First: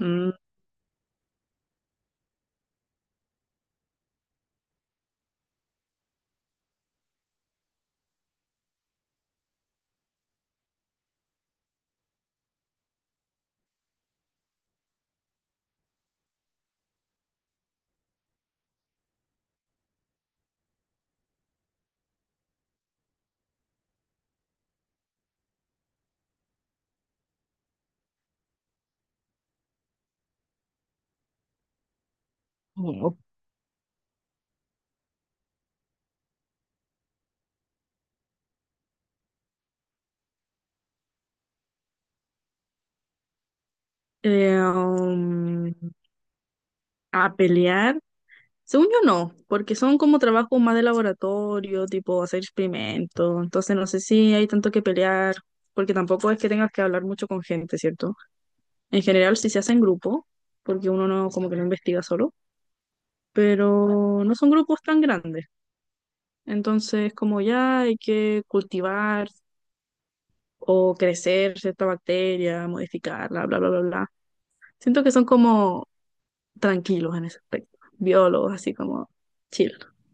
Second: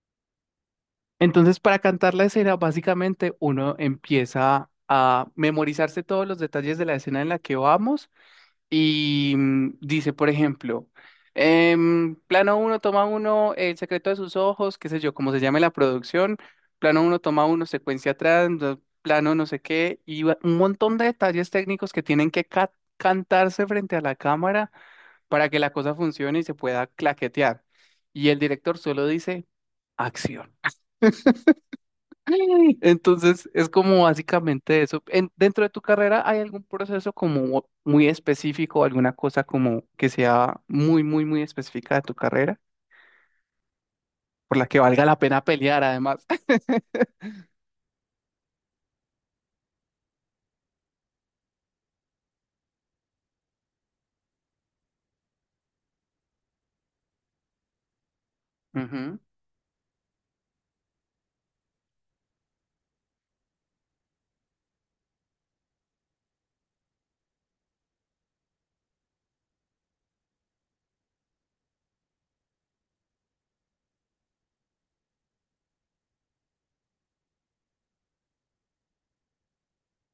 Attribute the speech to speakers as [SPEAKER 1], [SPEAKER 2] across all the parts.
[SPEAKER 1] Mm,
[SPEAKER 2] Entonces, para cantar la escena, básicamente uno empieza a memorizarse todos los detalles de la escena en la que vamos y dice, por ejemplo, plano uno, toma uno, el secreto de sus ojos, qué sé yo, como se llame la producción, plano uno, toma uno, secuencia atrás, plano no sé qué, y un montón de detalles técnicos que tienen que cantarse frente a la cámara para que la cosa funcione y se pueda claquetear. Y el director solo dice, acción.
[SPEAKER 1] o-
[SPEAKER 2] Entonces, es como básicamente eso. Dentro de tu carrera, ¿hay algún proceso como muy específico, alguna cosa como que sea muy, muy, muy específica de tu carrera, por
[SPEAKER 1] eh,
[SPEAKER 2] la que valga la pena
[SPEAKER 1] um,
[SPEAKER 2] pelear además?
[SPEAKER 1] a pelear. Según yo no, porque son como trabajos más de laboratorio, tipo hacer experimentos. Entonces no sé si hay tanto que pelear, porque tampoco es que tengas que hablar mucho con gente, ¿cierto? En
[SPEAKER 2] Ujú.
[SPEAKER 1] general sí se hace en grupo, porque uno no como que no investiga solo, pero no son grupos tan grandes. Entonces como ya hay que cultivar o crecer cierta bacteria, modificarla, bla, bla, bla, bla. Siento que son como tranquilos en ese aspecto. Biólogos, así como chill.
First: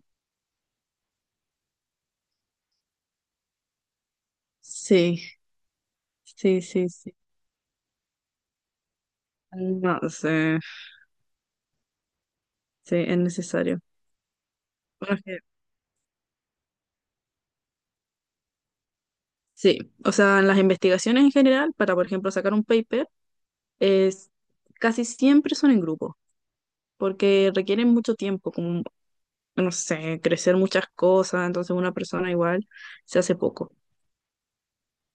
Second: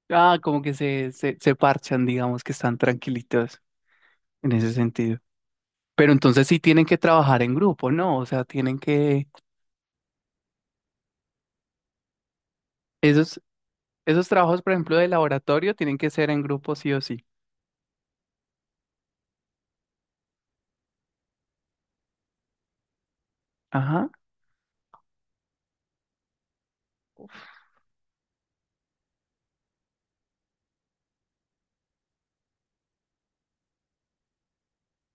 [SPEAKER 2] Ah, como que se parchan, digamos que están tranquilitos en ese sentido.
[SPEAKER 1] Sí,
[SPEAKER 2] Pero entonces sí
[SPEAKER 1] sí,
[SPEAKER 2] tienen
[SPEAKER 1] sí,
[SPEAKER 2] que
[SPEAKER 1] sí.
[SPEAKER 2] trabajar en grupo, ¿no? O sea, tienen que...
[SPEAKER 1] No sé, sí, es
[SPEAKER 2] Esos,
[SPEAKER 1] necesario.
[SPEAKER 2] esos trabajos, por ejemplo, de
[SPEAKER 1] Bueno,
[SPEAKER 2] laboratorio, tienen que ser en grupo sí o sí.
[SPEAKER 1] sí, o sea, en las investigaciones en general, para, por ejemplo, sacar un paper,
[SPEAKER 2] Ajá.
[SPEAKER 1] es, casi siempre son en grupo, porque requieren mucho tiempo, como, no sé, crecer muchas cosas, entonces una persona igual se hace poco.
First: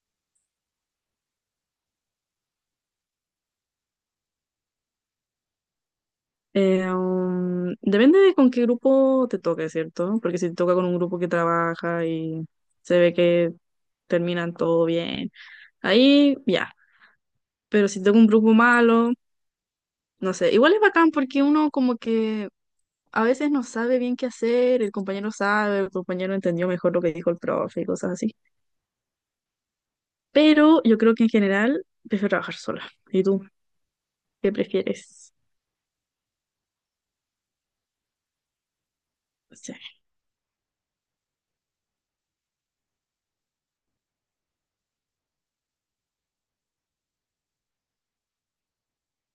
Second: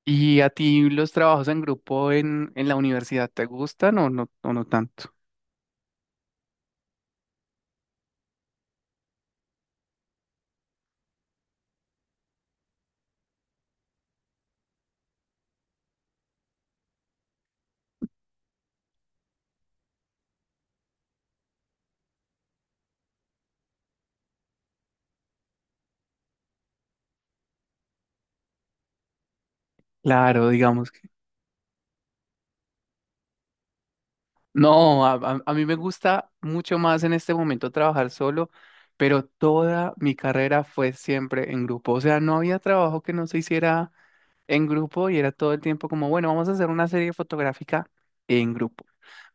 [SPEAKER 2] ¿Y a ti los trabajos en grupo en la universidad te gustan o no tanto?
[SPEAKER 1] Depende de con qué grupo te toque, ¿cierto? Porque si te toca con un grupo que trabaja y se ve que terminan todo bien, ahí ya. Pero si tengo un grupo malo, no sé. Igual es bacán porque uno como que a veces no sabe bien qué hacer, el compañero sabe, el compañero entendió mejor lo que dijo el profe y cosas así.
[SPEAKER 2] Claro,
[SPEAKER 1] Pero
[SPEAKER 2] digamos
[SPEAKER 1] yo
[SPEAKER 2] que...
[SPEAKER 1] creo que en general prefiero trabajar sola. ¿Y tú qué
[SPEAKER 2] No, a,
[SPEAKER 1] prefieres?
[SPEAKER 2] a- a mí me gusta mucho más en este momento trabajar solo, pero
[SPEAKER 1] Sí.
[SPEAKER 2] toda mi carrera fue siempre en grupo. O sea, no había trabajo que no se hiciera en grupo y era todo el tiempo como, bueno, vamos a hacer una serie fotográfica en grupo.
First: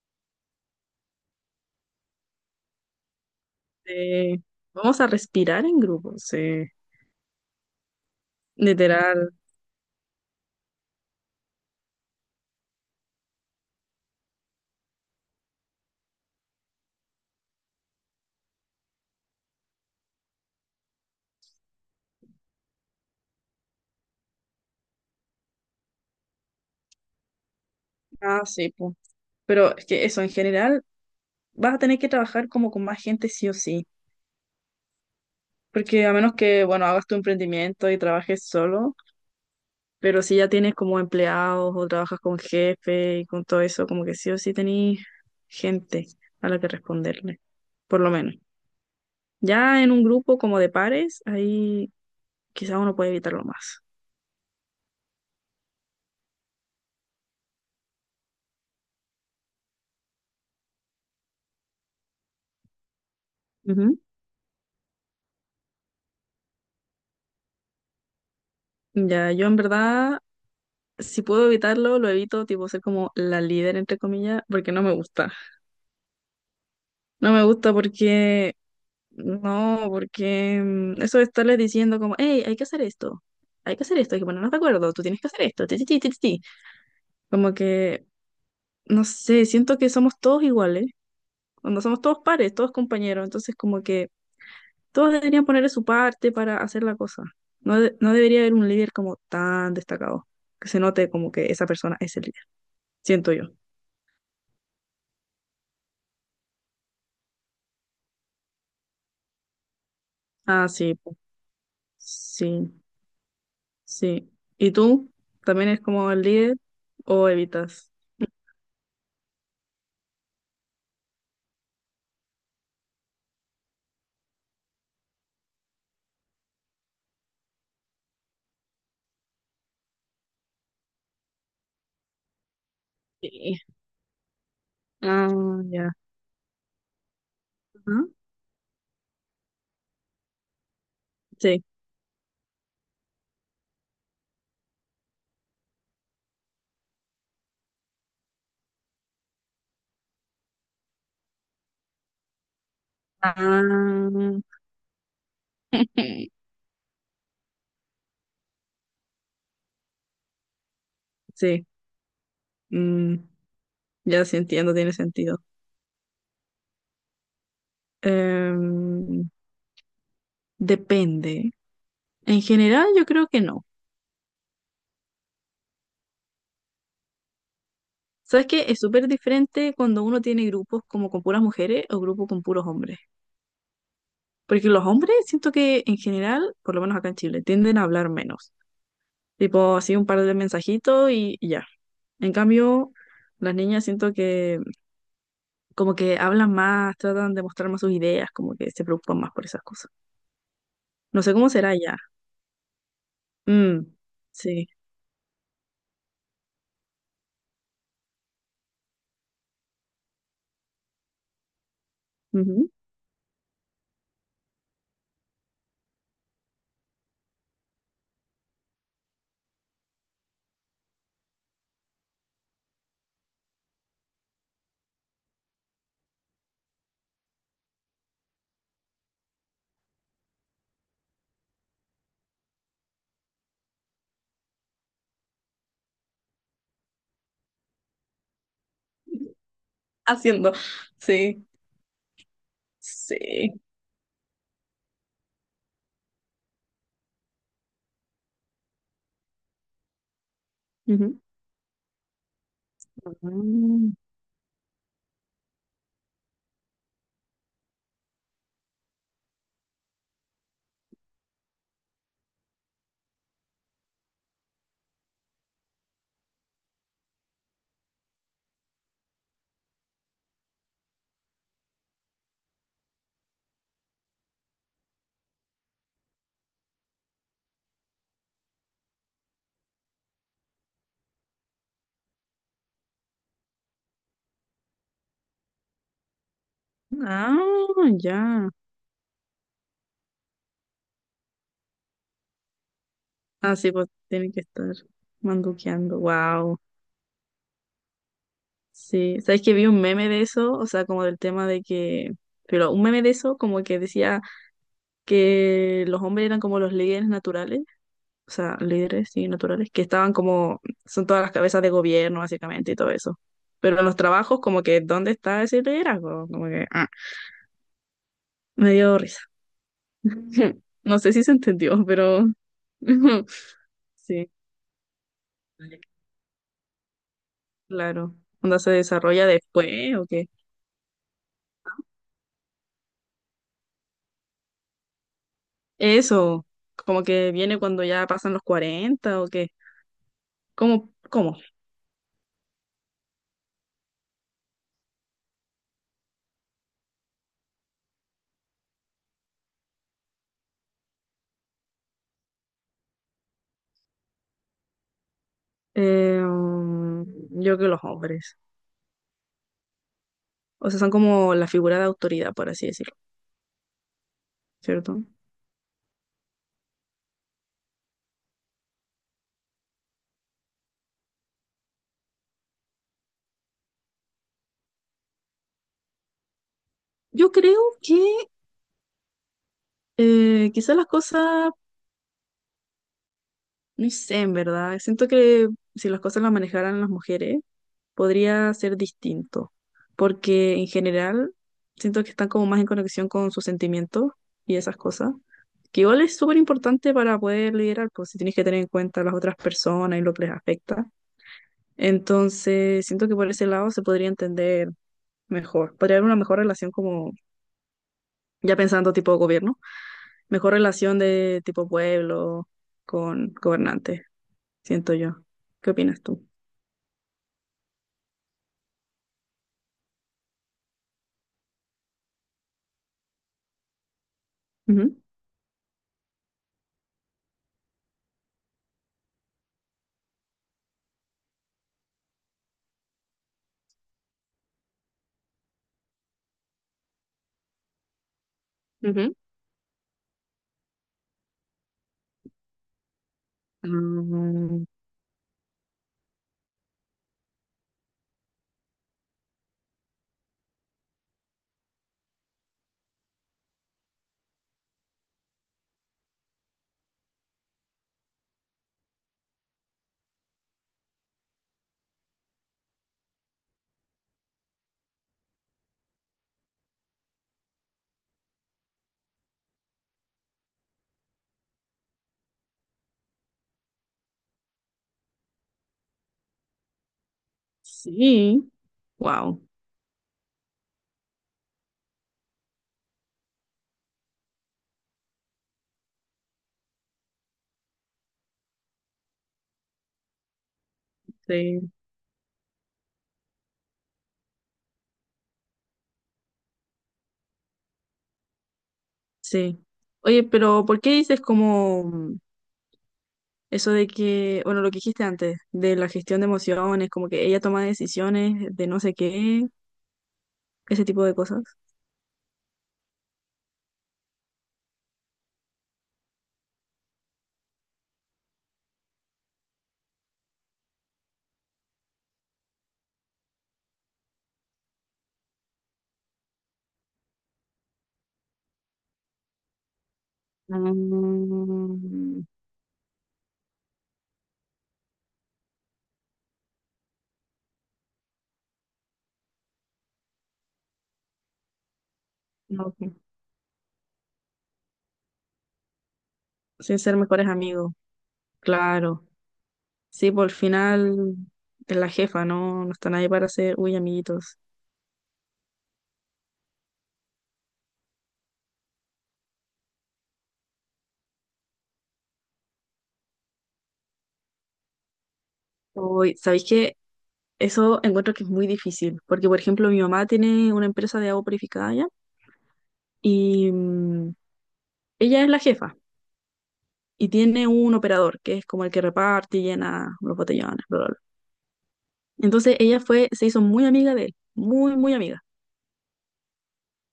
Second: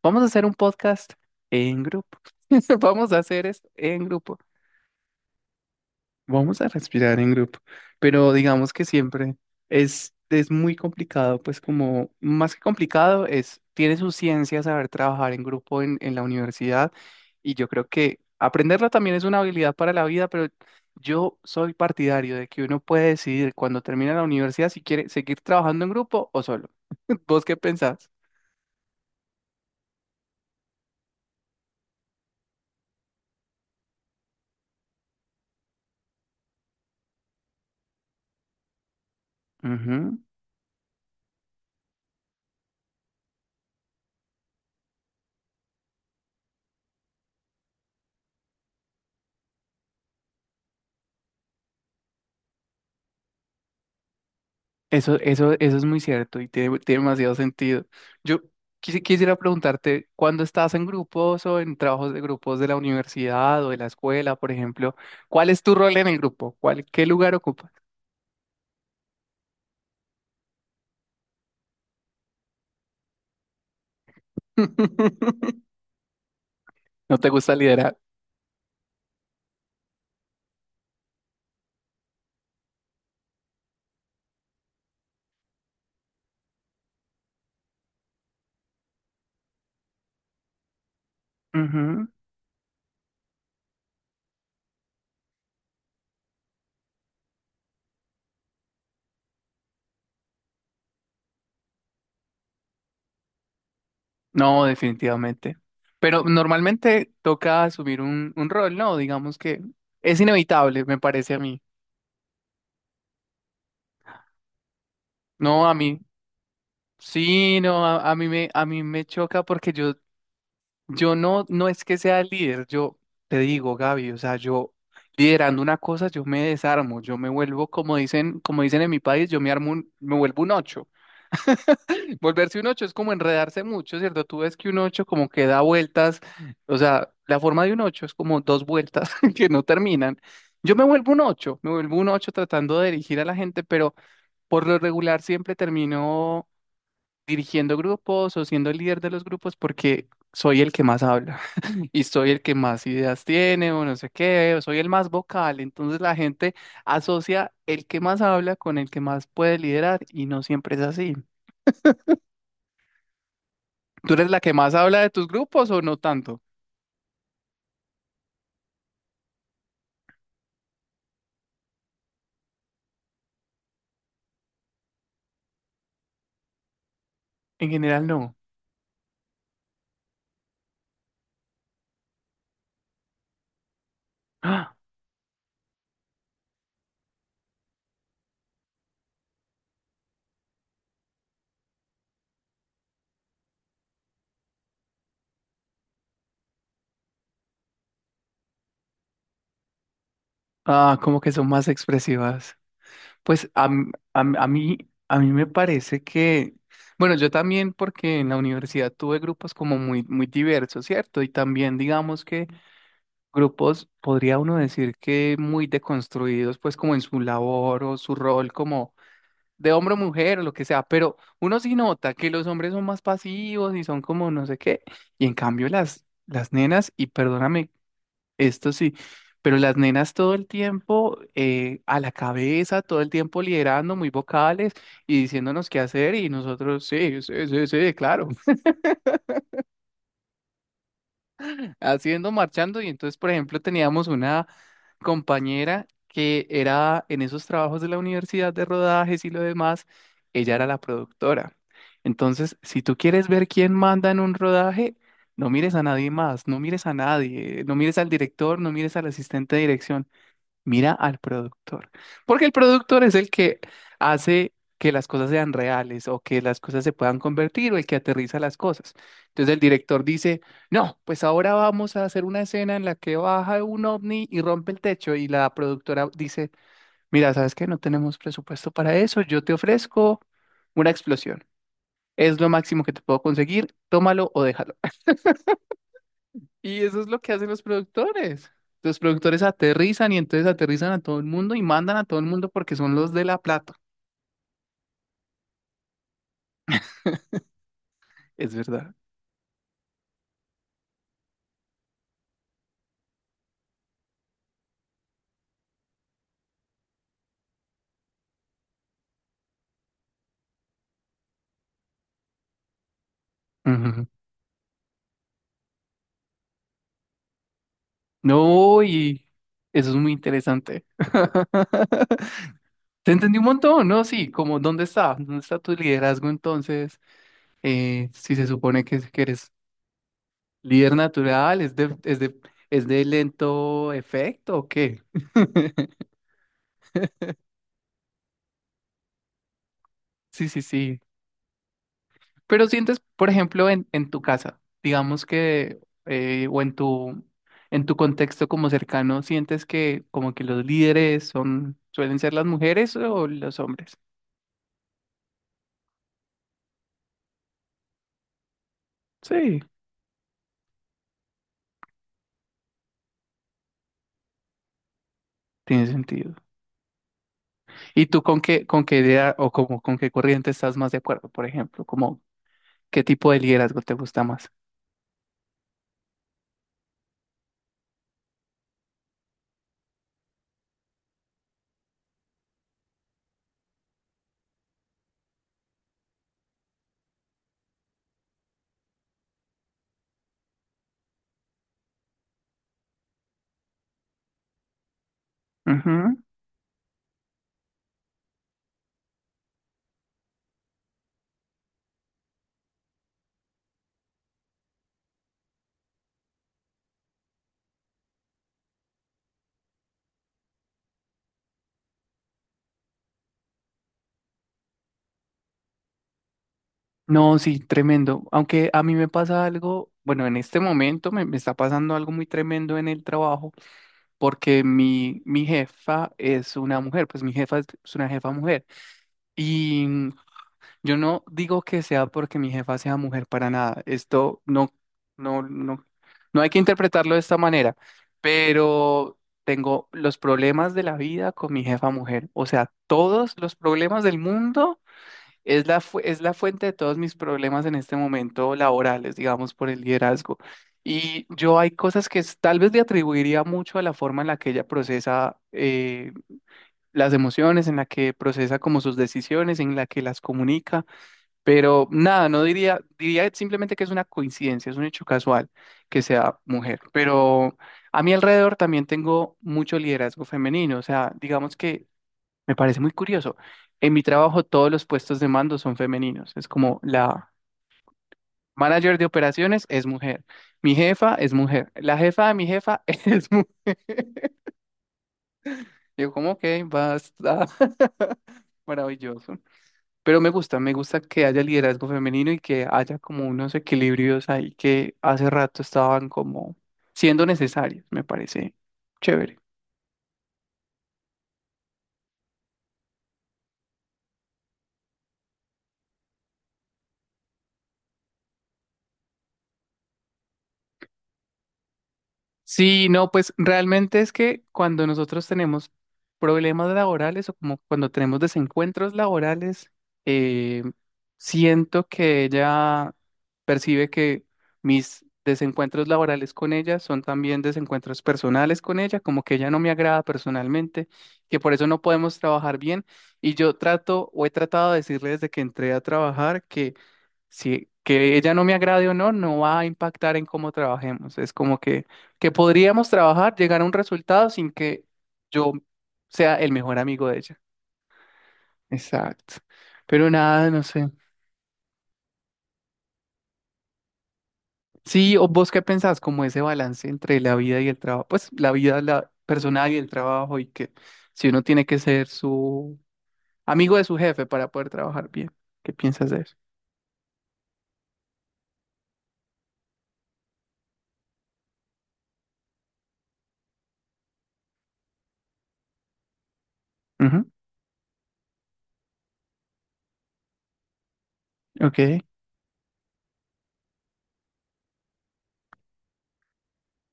[SPEAKER 2] Vamos a hacer un podcast en grupo. Vamos a hacer esto en grupo.
[SPEAKER 1] Eh, Vamos a respirar en grupo, sí.
[SPEAKER 2] Vamos a respirar en grupo, pero digamos que
[SPEAKER 1] Literal.
[SPEAKER 2] siempre es muy complicado, pues como más que complicado es, tiene su ciencia saber trabajar en grupo en la universidad y yo creo que aprenderlo también es una habilidad para la vida, pero yo soy partidario de que uno puede decidir cuando termina la universidad si quiere seguir trabajando en grupo o solo. ¿Vos qué pensás?
[SPEAKER 1] Ah, sí, po. Pero es que eso, en general, vas a tener que trabajar como con más gente sí o sí. Porque a menos que, bueno, hagas tu emprendimiento y trabajes solo,
[SPEAKER 2] Ujú.
[SPEAKER 1] pero si ya tienes como empleados o trabajas con jefe y con todo eso, como que sí o sí tenés gente a la que responderle, por lo menos. Ya en un grupo como de pares, ahí quizás uno puede evitarlo más.
[SPEAKER 2] Eso es muy cierto y tiene, tiene demasiado sentido. Yo quisiera preguntarte, cuando estás en grupos o en trabajos de grupos de la universidad o de la
[SPEAKER 1] Ujú.
[SPEAKER 2] escuela, por ejemplo, ¿cuál es tu rol en el grupo? ¿Cuál, qué lugar ocupas?
[SPEAKER 1] Ya, yo en verdad, si puedo evitarlo, lo evito, tipo ser como la líder, entre comillas, porque no me gusta.
[SPEAKER 2] ¿No te
[SPEAKER 1] No me
[SPEAKER 2] gusta
[SPEAKER 1] gusta
[SPEAKER 2] liderar?
[SPEAKER 1] porque No, porque mm, eso de estarles diciendo como, hey, hay que hacer esto, hay que hacer esto, hay que ponernos de acuerdo, tú tienes que hacer esto, ti, ti, ti, ti, ti, ti". Como que, no sé, siento que somos todos iguales, cuando somos
[SPEAKER 2] Ujú.
[SPEAKER 1] todos pares, todos compañeros, entonces como que todos deberían ponerle su parte para hacer la cosa. No, no debería haber un líder como tan destacado, que se note como que esa persona es el líder, siento yo.
[SPEAKER 2] No, definitivamente. Pero normalmente toca asumir un rol, ¿no? Digamos que es
[SPEAKER 1] Ah,
[SPEAKER 2] inevitable,
[SPEAKER 1] sí,
[SPEAKER 2] me
[SPEAKER 1] po,
[SPEAKER 2] parece a mí.
[SPEAKER 1] sí. Sí. ¿Y tú?
[SPEAKER 2] No,
[SPEAKER 1] ¿También
[SPEAKER 2] a
[SPEAKER 1] es
[SPEAKER 2] mí.
[SPEAKER 1] como el líder o
[SPEAKER 2] Sí, no,
[SPEAKER 1] evitas?
[SPEAKER 2] a mí me, a mí me choca porque yo. Yo no, no es que sea el líder, yo te digo, Gaby, o sea, yo liderando una cosa, yo me desarmo, yo me vuelvo, como dicen en mi país, yo me armo me vuelvo un ocho. Volverse un ocho es como
[SPEAKER 1] Sí.
[SPEAKER 2] enredarse mucho, ¿cierto? Tú ves que un ocho como que da
[SPEAKER 1] Ah, ya.
[SPEAKER 2] vueltas, o sea, la forma de un ocho
[SPEAKER 1] Ajá.
[SPEAKER 2] es como dos vueltas que no terminan. Yo me vuelvo un ocho,
[SPEAKER 1] Sí,
[SPEAKER 2] me vuelvo un ocho tratando de dirigir a la gente, pero por lo regular siempre termino dirigiendo grupos o siendo el líder de los grupos porque soy el que más habla y soy el que más ideas tiene o no sé qué,
[SPEAKER 1] ah.
[SPEAKER 2] o soy el más vocal. Entonces la gente asocia el que más habla con el que más puede liderar y no siempre es así.
[SPEAKER 1] Sí. Mm,
[SPEAKER 2] ¿Tú
[SPEAKER 1] ya
[SPEAKER 2] eres
[SPEAKER 1] sí
[SPEAKER 2] la que
[SPEAKER 1] entiendo,
[SPEAKER 2] más
[SPEAKER 1] tiene
[SPEAKER 2] habla de tus
[SPEAKER 1] sentido.
[SPEAKER 2] grupos o no tanto?
[SPEAKER 1] Em, Depende. En general, yo creo que no.
[SPEAKER 2] En general no.
[SPEAKER 1] ¿Sabes qué? Es súper diferente cuando uno tiene grupos como con puras mujeres o grupos con puros hombres. Porque
[SPEAKER 2] Ah,
[SPEAKER 1] los hombres siento que en general, por lo menos acá en Chile, tienden a hablar menos. Tipo así un par de mensajitos y ya. En cambio, las niñas siento que como que hablan más, tratan de mostrar más sus ideas, como que se preocupan más por esas cosas.
[SPEAKER 2] como
[SPEAKER 1] No
[SPEAKER 2] que
[SPEAKER 1] sé
[SPEAKER 2] son
[SPEAKER 1] cómo
[SPEAKER 2] más
[SPEAKER 1] será ya.
[SPEAKER 2] expresivas. Pues
[SPEAKER 1] Mm, sí.
[SPEAKER 2] a mí me parece que, bueno, yo también porque en la universidad tuve grupos como muy, muy diversos, ¿cierto? Y también digamos que...
[SPEAKER 1] Ujú.
[SPEAKER 2] grupos, podría uno decir que muy deconstruidos, pues como en su labor o su rol como de hombre o mujer o lo que sea, pero uno sí nota que los hombres son más pasivos y son como no sé qué, y en cambio las nenas, y perdóname, esto sí, pero las nenas todo el tiempo a la cabeza, todo el tiempo liderando, muy vocales y diciéndonos qué hacer, y nosotros sí, sí, sí, sí, claro.
[SPEAKER 1] Haciendo. Sí,
[SPEAKER 2] Haciendo, marchando. Y entonces, por ejemplo,
[SPEAKER 1] sí.
[SPEAKER 2] teníamos una compañera que era en esos trabajos de la universidad de rodajes y lo demás, ella era la
[SPEAKER 1] Ujú.
[SPEAKER 2] productora. Entonces, si tú quieres ver quién
[SPEAKER 1] Mm.
[SPEAKER 2] manda en un rodaje, no mires a nadie más, no mires a nadie, no mires al director, no mires al asistente de dirección. Mira al productor, porque el productor es el que hace que las cosas sean reales o que las cosas se puedan convertir o el que aterriza las cosas. Entonces el director dice, no, pues ahora vamos a hacer una escena en la que baja un ovni y rompe el techo y la productora dice, mira, ¿sabes qué? No tenemos presupuesto para eso, yo te ofrezco una explosión. Es lo máximo que te puedo conseguir, tómalo o déjalo. Y eso es lo que hacen los
[SPEAKER 1] Ah,
[SPEAKER 2] productores.
[SPEAKER 1] ya.
[SPEAKER 2] Los productores aterrizan y entonces aterrizan a todo el mundo y mandan a todo el mundo porque son los de la
[SPEAKER 1] Ah, sí,
[SPEAKER 2] plata.
[SPEAKER 1] pues tienen que estar manduqueando. Wow.
[SPEAKER 2] Es verdad.
[SPEAKER 1] Sí. ¿Sabes que vi un meme de eso? O sea, como del tema de que. Pero un meme de eso, como que decía. Que los hombres eran como los líderes naturales, o sea, líderes, sí, naturales, que estaban como, son todas las cabezas de gobierno, básicamente, y todo eso. Pero en los
[SPEAKER 2] Ujú.
[SPEAKER 1] trabajos, como que, ¿dónde está ese liderazgo? Como que, ah, me
[SPEAKER 2] No,
[SPEAKER 1] dio risa.
[SPEAKER 2] y eso es muy interesante.
[SPEAKER 1] No sé si se entendió, pero
[SPEAKER 2] Te entendí un montón, ¿no?
[SPEAKER 1] sí,
[SPEAKER 2] Sí, como ¿dónde está? ¿Dónde está tu liderazgo entonces?
[SPEAKER 1] claro.
[SPEAKER 2] Si se
[SPEAKER 1] ¿Onda se
[SPEAKER 2] supone que
[SPEAKER 1] desarrolla
[SPEAKER 2] eres
[SPEAKER 1] después o qué?
[SPEAKER 2] líder natural, ¿es de, es de lento efecto o qué?
[SPEAKER 1] Eso, como que viene cuando ya pasan los 40 o qué.
[SPEAKER 2] Sí, sí,
[SPEAKER 1] ¿Cómo?
[SPEAKER 2] sí.
[SPEAKER 1] ¿Cómo?
[SPEAKER 2] Pero sientes, por ejemplo, en tu casa, digamos que, o en tu contexto como cercano, ¿sientes que como que los líderes son, suelen ser las mujeres o los hombres?
[SPEAKER 1] Eh, um, yo creo que los hombres.
[SPEAKER 2] Sí,
[SPEAKER 1] O sea, son como la figura de autoridad, por así decirlo, ¿cierto?
[SPEAKER 2] tiene sentido. ¿Y tú con qué idea o como, con qué corriente estás más de acuerdo, por ejemplo? Como, ¿qué tipo de liderazgo te gusta más?
[SPEAKER 1] Yo creo que quizás las cosas, no sé, en verdad, siento que si las cosas las manejaran las mujeres, podría ser distinto, porque en general siento que están como más en conexión con sus sentimientos y esas cosas, que igual es
[SPEAKER 2] Ujú.
[SPEAKER 1] súper importante para poder liderar, pues si tienes que tener en cuenta a las otras personas y lo que les afecta. Entonces, siento que por ese lado se podría entender mejor, podría haber una mejor relación como ya pensando tipo gobierno, mejor relación de tipo pueblo con gobernante, siento yo. ¿Qué opinas tú?
[SPEAKER 2] No, sí, tremendo. Aunque a mí me pasa algo, bueno, en este momento me, me está pasando algo muy tremendo en el trabajo porque
[SPEAKER 1] Ujú.
[SPEAKER 2] mi jefa es una mujer, pues mi jefa es una jefa mujer. Y yo no digo que sea porque mi jefa sea mujer para nada. Esto no, no, no, no hay que interpretarlo de esta manera,
[SPEAKER 1] Ujú.
[SPEAKER 2] pero tengo los problemas de la vida con mi jefa mujer. O sea, todos los problemas del
[SPEAKER 1] Mm,
[SPEAKER 2] mundo. Es la, es la fuente de todos mis problemas en este momento laborales, digamos, por el liderazgo. Y yo hay cosas que tal vez le atribuiría mucho a la forma en la que ella procesa las emociones, en la que procesa como sus decisiones, en la que las comunica, pero nada, no diría, diría simplemente que es una coincidencia, es un hecho casual que sea mujer. Pero a mi alrededor también tengo mucho liderazgo femenino, o sea, digamos que... Me parece muy curioso. En mi trabajo todos los puestos de mando son femeninos. Es como la
[SPEAKER 1] sí,
[SPEAKER 2] manager de
[SPEAKER 1] wow,
[SPEAKER 2] operaciones es mujer, mi jefa es mujer, la jefa de mi jefa es mujer. Yo como, ok, basta, maravilloso. Pero me gusta que haya
[SPEAKER 1] sí,
[SPEAKER 2] liderazgo femenino y que haya como unos equilibrios ahí que hace rato estaban como siendo necesarios, me parece chévere.
[SPEAKER 1] sí. Oye, pero ¿por qué dices como eso de que, bueno, lo que dijiste antes, de la gestión de emociones, como que ella toma decisiones de no sé qué, ese tipo de cosas?
[SPEAKER 2] Sí, no, pues realmente es que cuando nosotros tenemos problemas laborales o como cuando tenemos desencuentros laborales, eh, siento que ella percibe que mis desencuentros laborales con ella son también desencuentros personales con ella, como que ella no me agrada personalmente, que por eso no podemos
[SPEAKER 1] Mm,
[SPEAKER 2] trabajar bien. Y yo trato o he tratado de decirle desde que entré a trabajar que si que ella no me agrade o no, no va a impactar en cómo trabajemos. Es como que
[SPEAKER 1] no,
[SPEAKER 2] podríamos trabajar, llegar a un resultado sin que yo sea el mejor
[SPEAKER 1] sin ser
[SPEAKER 2] amigo de
[SPEAKER 1] mejores
[SPEAKER 2] ella.
[SPEAKER 1] amigos, claro.
[SPEAKER 2] Exacto. Pero
[SPEAKER 1] Sí, por el
[SPEAKER 2] nada, no sé.
[SPEAKER 1] final es la jefa, no, no está nadie para ser, uy, amiguitos.
[SPEAKER 2] Sí, o vos qué pensás, como ese balance entre la vida y el trabajo, pues la vida la personal y el trabajo y que si uno tiene que ser su amigo de su jefe para poder trabajar bien. ¿Qué piensas
[SPEAKER 1] Uy,
[SPEAKER 2] de eso?
[SPEAKER 1] ¿sabéis qué? Eso encuentro que es muy difícil, porque por ejemplo mi mamá tiene una empresa de agua purificada ya y ella es la jefa y
[SPEAKER 2] Ujú,
[SPEAKER 1] tiene un operador que es como el que reparte y llena los botellones, bla, bla, bla.
[SPEAKER 2] ok.
[SPEAKER 1] Entonces ella fue, se hizo muy amiga de él, muy, muy amiga,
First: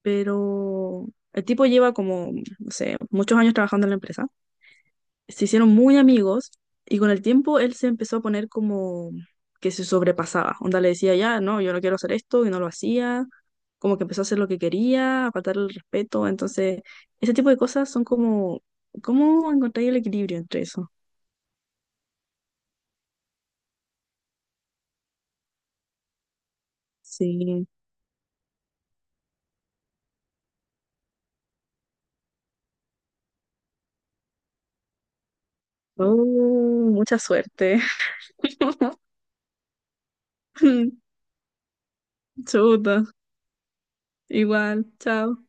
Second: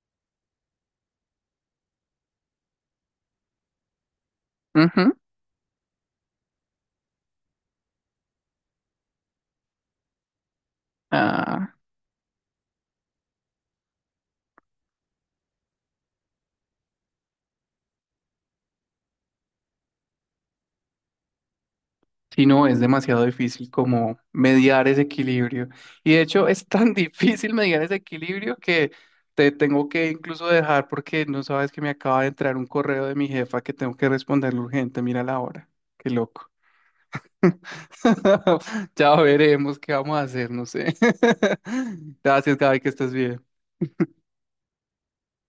[SPEAKER 1] pero el tipo lleva como, no sé, muchos años trabajando en la empresa
[SPEAKER 2] Ujú,
[SPEAKER 1] se hicieron muy amigos y con el tiempo él se empezó a poner como que se sobrepasaba. Onda le decía, ya, no, yo
[SPEAKER 2] ah.
[SPEAKER 1] no quiero hacer esto y no lo hacía. Como que empezó a hacer lo que quería, a faltar el respeto. Entonces, ese tipo de cosas son como, ¿cómo encontrar el equilibrio entre eso?
[SPEAKER 2] Si no, es demasiado difícil como mediar ese equilibrio. Y de hecho es tan difícil
[SPEAKER 1] Sí.
[SPEAKER 2] mediar ese equilibrio que te tengo que incluso dejar porque no sabes que me acaba de entrar un correo de mi jefa que tengo que responderle urgente. Mira la hora. Qué loco.
[SPEAKER 1] Oh, mucha suerte.
[SPEAKER 2] Ya veremos qué vamos a hacer, no sé. Gracias, Gaby, que
[SPEAKER 1] Chuta.
[SPEAKER 2] estés bien.
[SPEAKER 1] Igual, chao.